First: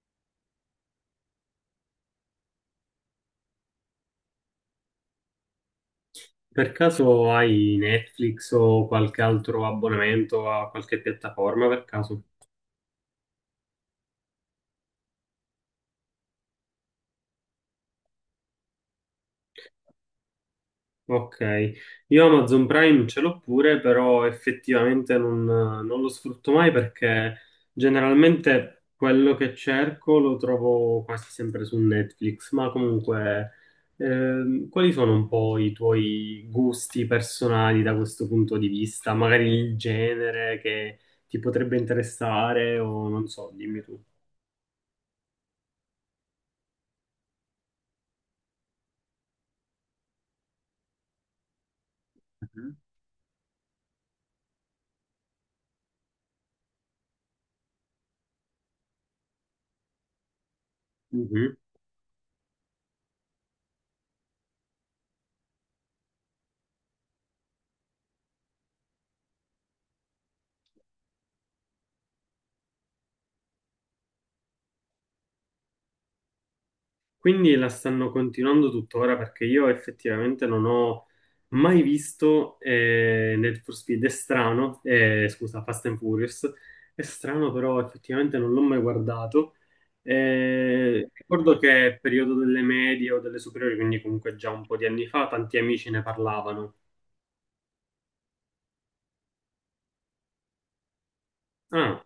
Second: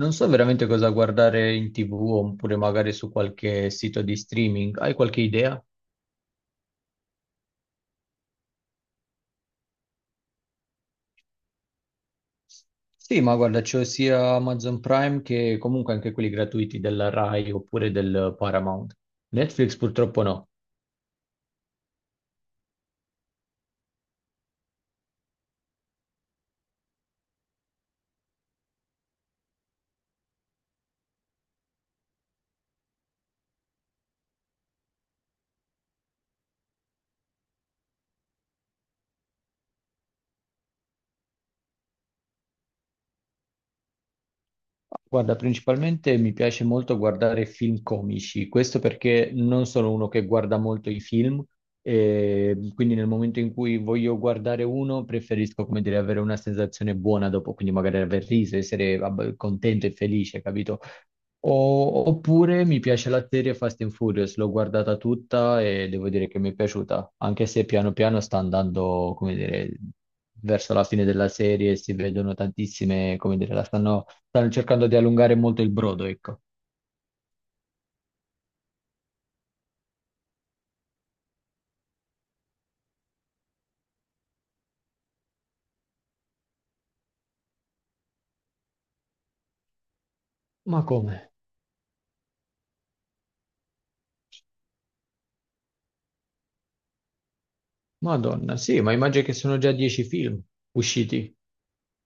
Non so veramente cosa guardare in TV oppure magari su qualche sito di streaming. Hai qualche idea? Per caso hai Netflix o qualche altro abbonamento a qualche piattaforma per caso? Sì, ma guarda, c'ho sia Amazon Prime che comunque anche quelli gratuiti della Rai oppure del Paramount. Netflix purtroppo no. Ok, io Amazon Prime ce l'ho pure, però effettivamente non lo sfrutto mai perché generalmente quello che cerco lo trovo quasi sempre su Netflix, ma comunque quali sono un po' i tuoi gusti personali da questo punto di vista? Magari il genere che ti potrebbe interessare o non so, dimmi tu. Guarda, principalmente mi piace molto guardare film comici, questo perché non sono uno che guarda molto i film, e quindi nel momento in cui voglio guardare uno preferisco, come dire, avere una sensazione buona dopo, quindi magari aver riso, essere vabbè, contento e felice, capito? Mhm. Oppure mi piace la serie Fast and Furious, l'ho guardata tutta e devo dire che mi è piaciuta, anche se piano piano sta andando, come dire, verso la fine della serie, si vedono tantissime, come dire, la stanno cercando di allungare molto il brodo, ecco. Quindi la stanno continuando tuttora perché io effettivamente non ho mai visto Need for Speed. È strano, scusa, Fast and Furious. È strano, però effettivamente non l'ho mai guardato. Ma come? Ricordo che è periodo delle medie o delle superiori, quindi comunque già un po' di anni fa, tanti amici ne parlavano. Madonna, sì, ma immagino che sono già dieci film usciti. Ah,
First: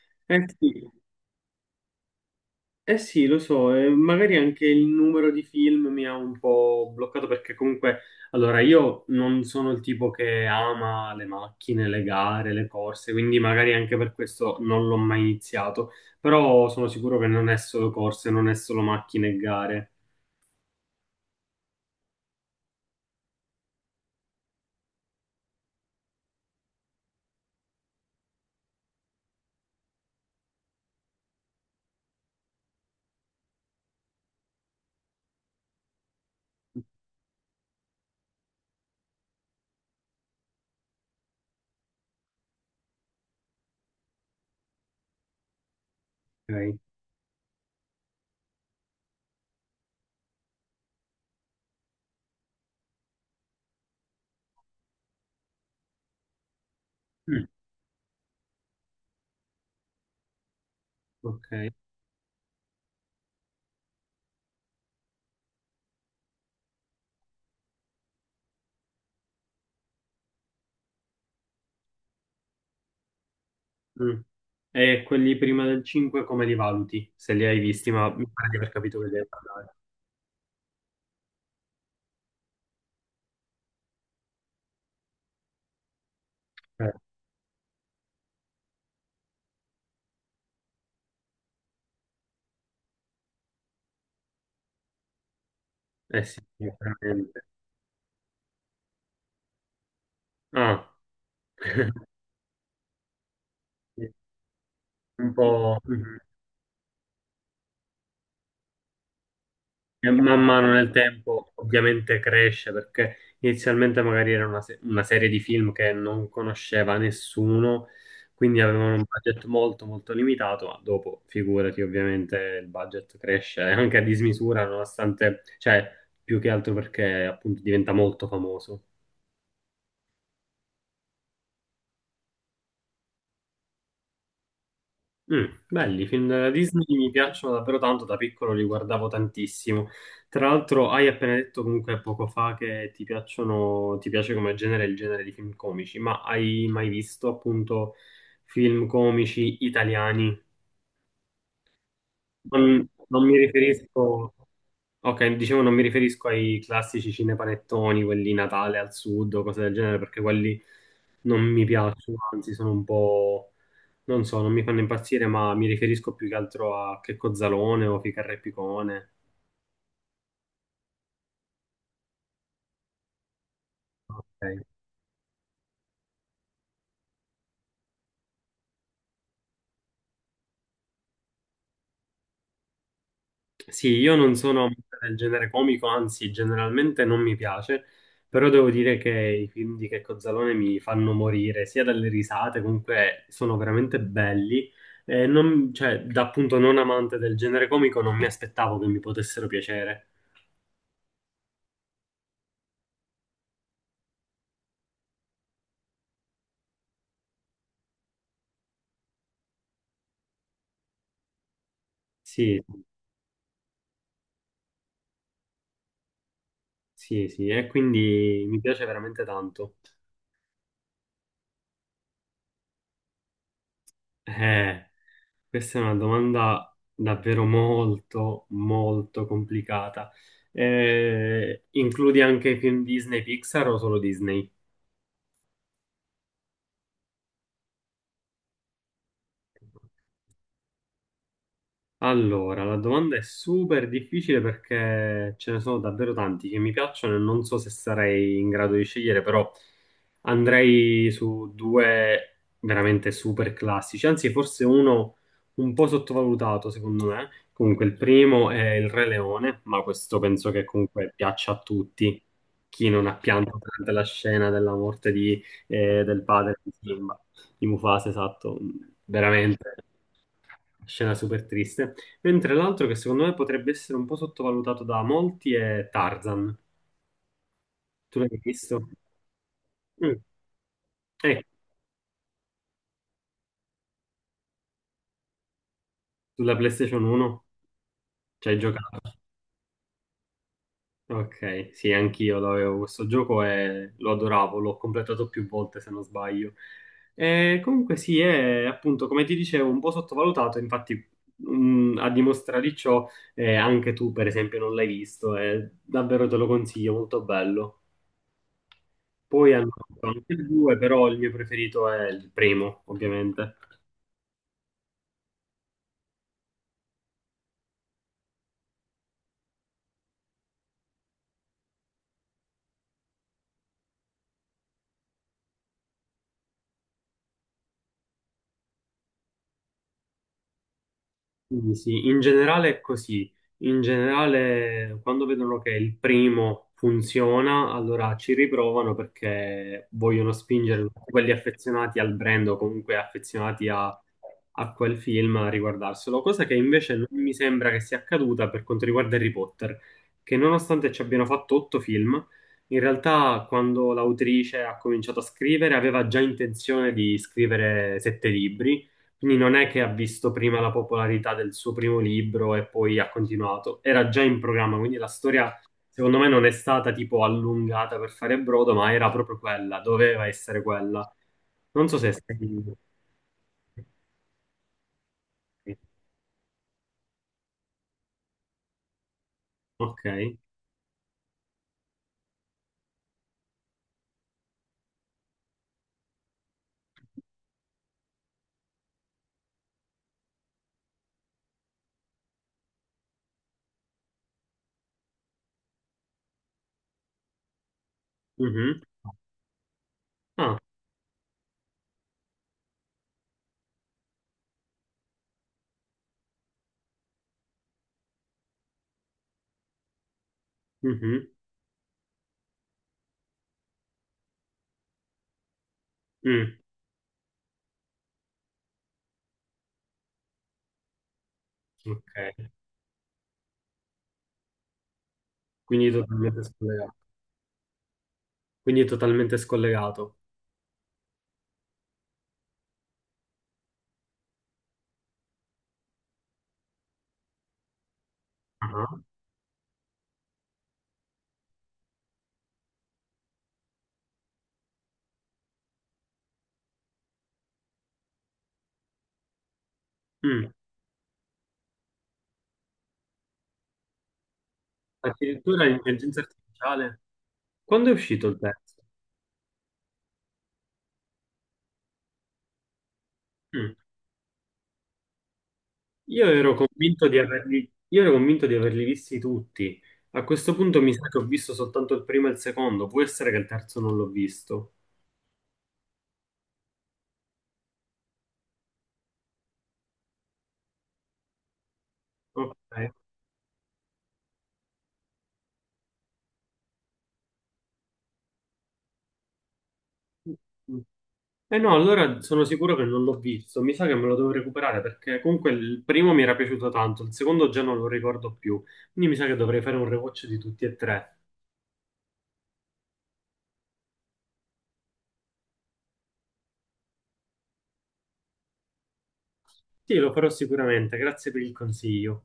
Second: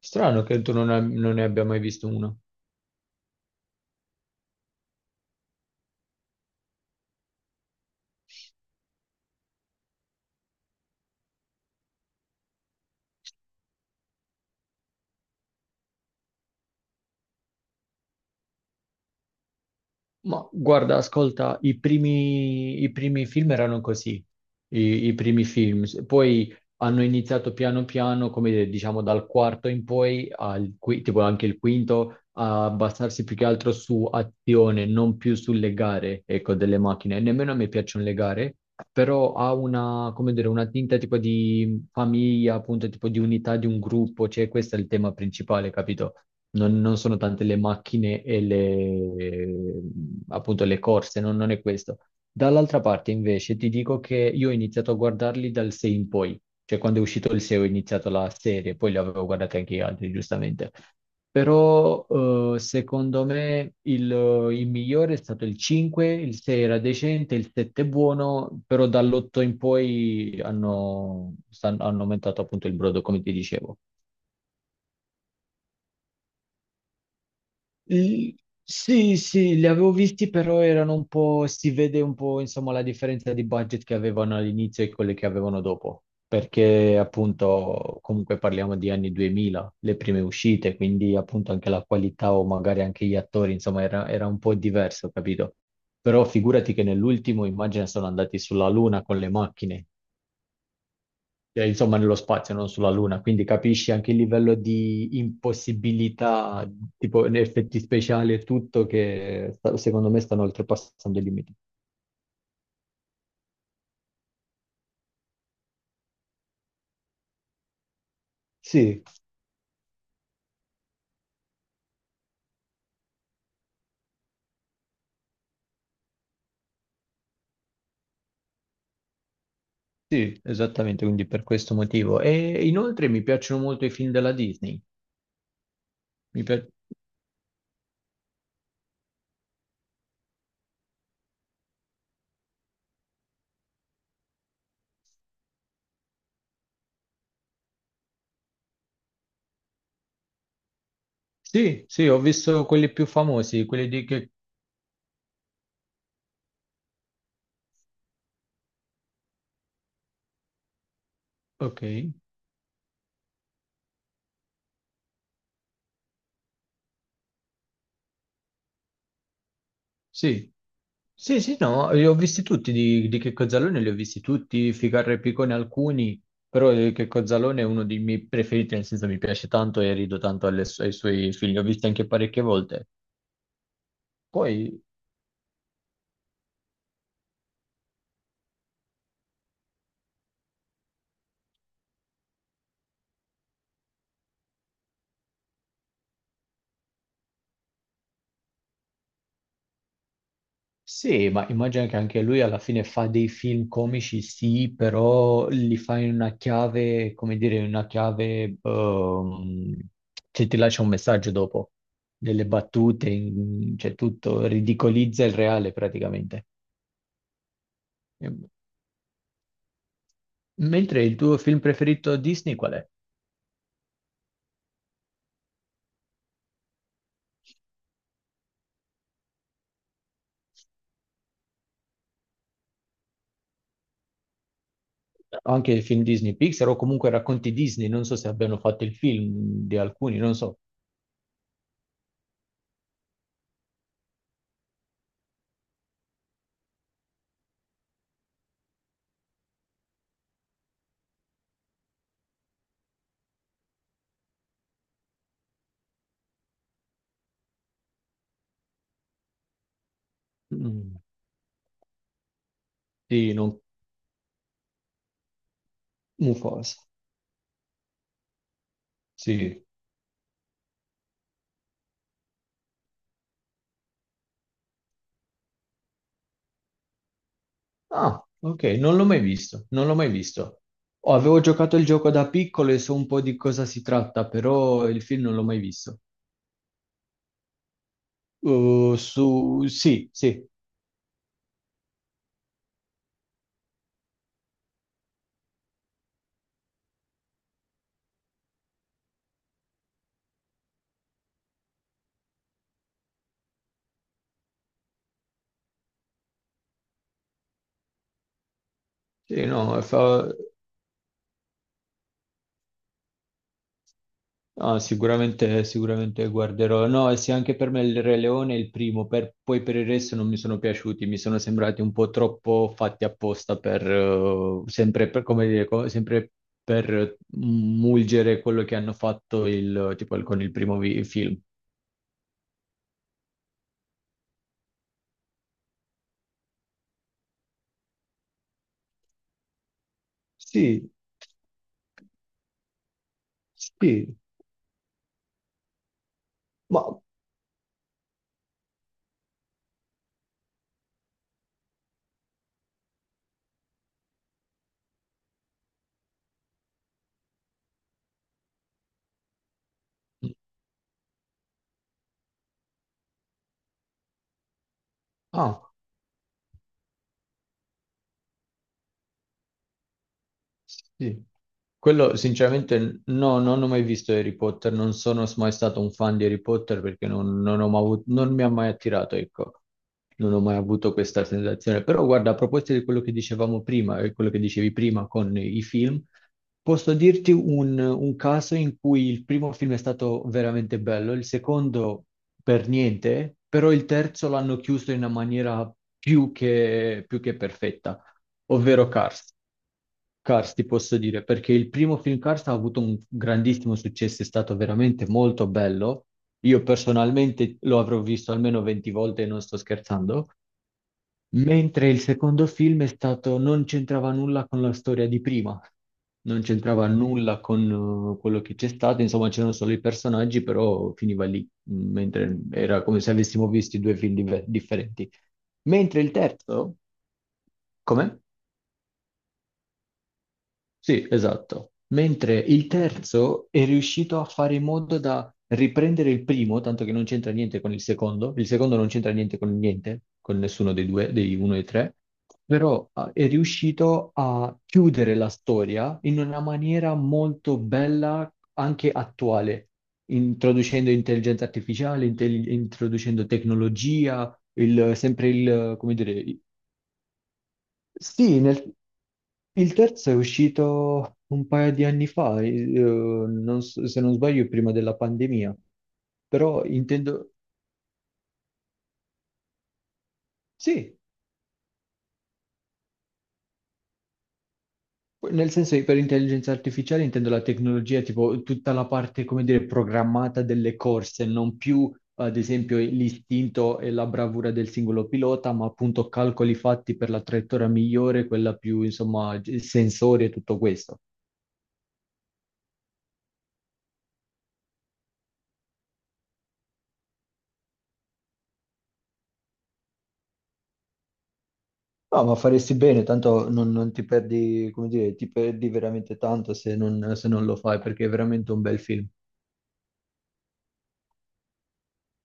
Strano eh che tu sì. non ne abbia mai visto uno. Eh sì, lo so, e magari anche il numero di film mi ha un po' bloccato perché comunque, allora, io non sono il tipo che ama le macchine, le gare, le corse, quindi magari anche per questo non l'ho mai iniziato, però sono sicuro che non è solo corse, non è solo macchine e gare. Ma guarda, ascolta, i primi film erano così, i primi film. Poi hanno iniziato piano piano, come dire, diciamo dal quarto in poi, tipo anche il quinto, a basarsi più che altro su azione, non più sulle gare, ecco, delle macchine. E nemmeno a me piacciono le gare, però ha una, come dire, una tinta tipo di famiglia, appunto, tipo di unità di un gruppo, cioè questo è il tema principale, capito? Ok. Non sono tante le macchine e le, appunto, le corse, non è questo. Dall'altra parte, invece, ti dico che io ho iniziato a guardarli dal 6 in poi, cioè quando è uscito il Mm, 6 ho iniziato la serie, poi li avevo guardati anche gli altri, giustamente. ok. Però, secondo me il migliore è stato il 5, il 6 era decente, il 7 è buono, però dall'8 in poi hanno, hanno aumentato appunto il brodo, come ti dicevo. Mm. E quelli prima del 5 come li valuti? Se li hai visti, ma mi L- pare di aver capito che Sì, devi sì, li parlare. avevo visti, però erano un po', si vede un po', insomma, la differenza di budget che avevano all'inizio e quelle che avevano dopo, Eh, perché appunto comunque parliamo di anni 2000, le prime uscite, quindi appunto anche la qualità o magari anche gli attori, insomma, era un po' diverso, capito? Però eh sì, figurati che veramente. nell'ultimo, immagina, sono andati sulla Luna con le macchine, Ah, insomma, nello spazio, non sulla Luna, quindi capisci anche il livello di un po'. Mhm. impossibilità, tipo in effetti speciali e tutto, che secondo E me man stanno mano nel oltrepassando i tempo limiti. ovviamente cresce perché inizialmente magari era una, una serie di film che non conosceva nessuno, quindi avevano Sì, un budget molto molto limitato, ma dopo figurati ovviamente il budget cresce anche a dismisura, nonostante, cioè più che altro perché appunto diventa molto famoso. sì, esattamente, quindi per questo motivo. E inoltre mi piacciono molto i film della Disney. Mm, belli, i film Mi della pia- Disney mi piacciono davvero tanto, da piccolo li guardavo tantissimo. Tra l'altro, hai appena detto comunque poco fa che ti piacciono, ti piace come genere il genere di film comici, ma hai mai visto appunto film comici italiani? Sì, sì, ho visto Non, quelli più non mi famosi, quelli di che... riferisco, ok, dicevo non mi riferisco ai classici cinepanettoni, quelli Natale al Sud o cose del genere, perché quelli non mi Ok. piacciono, anzi sono un po'. Non so, non mi fanno impazzire, ma mi riferisco più che altro a Checco Zalone o Ficarra e Picone. Sì, sì, sì, no, li ho visti tutti di Checco Zalone, li ho visti Ok. tutti, Ficarra e Picone alcuni, però Checco Zalone è uno dei miei preferiti, nel senso mi piace tanto e rido tanto alle ai suoi film, li ho visti anche parecchie volte. Sì, io non sono Poi, amante del genere comico, anzi, generalmente non mi piace, però devo dire che i film di Checco Zalone mi fanno morire, sia dalle risate, comunque sono veramente belli. E non- cioè, da appunto non amante del genere comico, non mi aspettavo che mi potessero piacere. sì, ma immagino che anche lui alla fine fa dei film comici, sì, però li fa in una chiave, come dire, in una chiave che ti lascia un messaggio dopo, delle Sì, battute, cioè tutto, ridicolizza il reale praticamente. sì, sì, e quindi Ehm, mi piace veramente tanto. Mentre il tuo film preferito Disney qual è? Eh. Questa è una domanda davvero molto, molto complicata. Includi anche i film Disney Pixar o solo Disney? Anche i film Disney Pixar o comunque racconti Disney, non so se abbiano fatto il film di alcuni, non so. Allora, la domanda è super difficile perché ce ne sono davvero tanti che mi piacciono e non so se sarei in grado di scegliere, però andrei su due veramente super classici, anzi forse uno un po' sottovalutato secondo me. Comunque il primo è il Re Leone, ma questo penso che Mm, comunque piaccia a tutti, chi non ha sì, pianto non. durante la scena della morte di, del padre di Mufasa. Simba, di Mufasa, esatto, Sì. veramente. Scena super triste. Mentre l'altro che secondo me potrebbe essere un po' sottovalutato da molti è Tarzan. Tu Ah, l'hai ok, visto? non l'ho mai visto, non l'ho mai Mm. visto. Oh, avevo Ecco, giocato il gioco da piccolo e so un po' di cosa si tratta, però il film non l'ho mai visto. sulla PlayStation 1 ci hai giocato. Sì, sì. Ok, sì, anch'io lo avevo questo gioco e lo adoravo, l'ho completato più volte se non sbaglio. E comunque sì, è appunto, come ti dicevo, un po' sottovalutato, infatti mm, a dimostrare di ciò anche tu per esempio non l'hai visto, è davvero te lo consiglio, molto bello. Sì, Poi hanno no, fatto fa- anche il due, però il mio preferito è il primo, ovviamente. Ah, sicuramente, sicuramente guarderò. No, e sì, anche per me il Re Leone è il primo, poi per il resto non mi sono piaciuti, mi sono sembrati un po' troppo fatti apposta per, sempre per, come dire, sempre per mulgere quello che hanno fatto il, tipo, il- con il primo film. Sì, sì, in generale è così. In generale, quando vedono che il primo funziona, allora ci riprovano perché vogliono spingere Sì, tutti quelli affezionati al brand o comunque affezionati a, sì, a quel film a riguardarselo. Cosa che ma invece non mi sembra che sia accaduta per quanto riguarda Harry Potter, che nonostante ci abbiano fatto otto film, in realtà quando l'autrice ha cominciato a scrivere aveva già intenzione di scrivere sette libri, quindi non è che ha visto prima la popolarità del suo primo libro e poi ha continuato, era già in programma, quindi la storia Ah. secondo me non è stata tipo allungata per fare brodo, ma era proprio quella, doveva essere quella. Sì. Non so se è Quello stato... sinceramente no, non ho mai visto Harry Potter, non sono mai stato un fan di Harry Potter perché non, non ho mai avu- non mi ha mai attirato, ecco, Ok. non ho mai avuto questa sensazione. Però guarda, a proposito di quello che dicevamo prima, e quello che dicevi prima con i film, posso dirti un caso in cui il primo film è stato veramente bello, il secondo per niente, però il terzo l'hanno chiuso in una maniera più che perfetta, Mhm. ovvero Cars. Cars, Ah, ti posso dire, perché il primo film Cars ha avuto un grandissimo successo, è stato veramente molto bello. Io personalmente lo avrò visto almeno 20 volte e non sto scherzando, mhm. mentre il secondo film è stato, non c'entrava nulla con la storia di prima, non Mm. c'entrava nulla con quello che c'è stato, insomma c'erano solo i personaggi, però finiva lì, Ok. mentre era come se avessimo visto due film differenti. Quindi Mentre il totalmente terzo, scollegato. come? Quindi totalmente scollegato. Sì, esatto. Mentre il terzo è riuscito a fare in modo da riprendere il primo, tanto che non c'entra niente con il secondo. Il secondo non Ah. c'entra niente con niente, con nessuno dei due, dei uno e tre, però ah, è riuscito a chiudere la storia in una maniera molto bella, anche attuale, Mm. introducendo intelligenza artificiale, introducendo tecnologia, il- sempre Addirittura il, come l'intelligenza dire, artificiale. Quando è uscito il sì, pezzo? il terzo è uscito un paio di anni fa, non Mm. so- se non sbaglio prima della pandemia, Io ero però convinto di intendo, averli, io ero convinto di averli visti tutti. A questo punto mi sì, sa che ho visto soltanto il primo e il secondo, può essere che il terzo non l'ho visto. nel senso che per intelligenza artificiale intendo la tecnologia, tipo tutta la parte, come dire, programmata delle corse, non più ad Ok. esempio l'istinto e la bravura del singolo pilota, ma appunto calcoli fatti per la traiettoria migliore, quella più, insomma, sensori e tutto questo. Eh no, allora sono sicuro che non l'ho visto, mi sa che me lo devo recuperare perché comunque il primo mi era piaciuto tanto, il secondo già non lo ricordo più, quindi mi sa che dovrei fare un rewatch di tutti e tre. No, ma faresti bene, tanto non ti perdi, come dire, ti perdi veramente tanto se non lo fai, perché è veramente un bel film. Sì, lo farò sicuramente, grazie per il consiglio.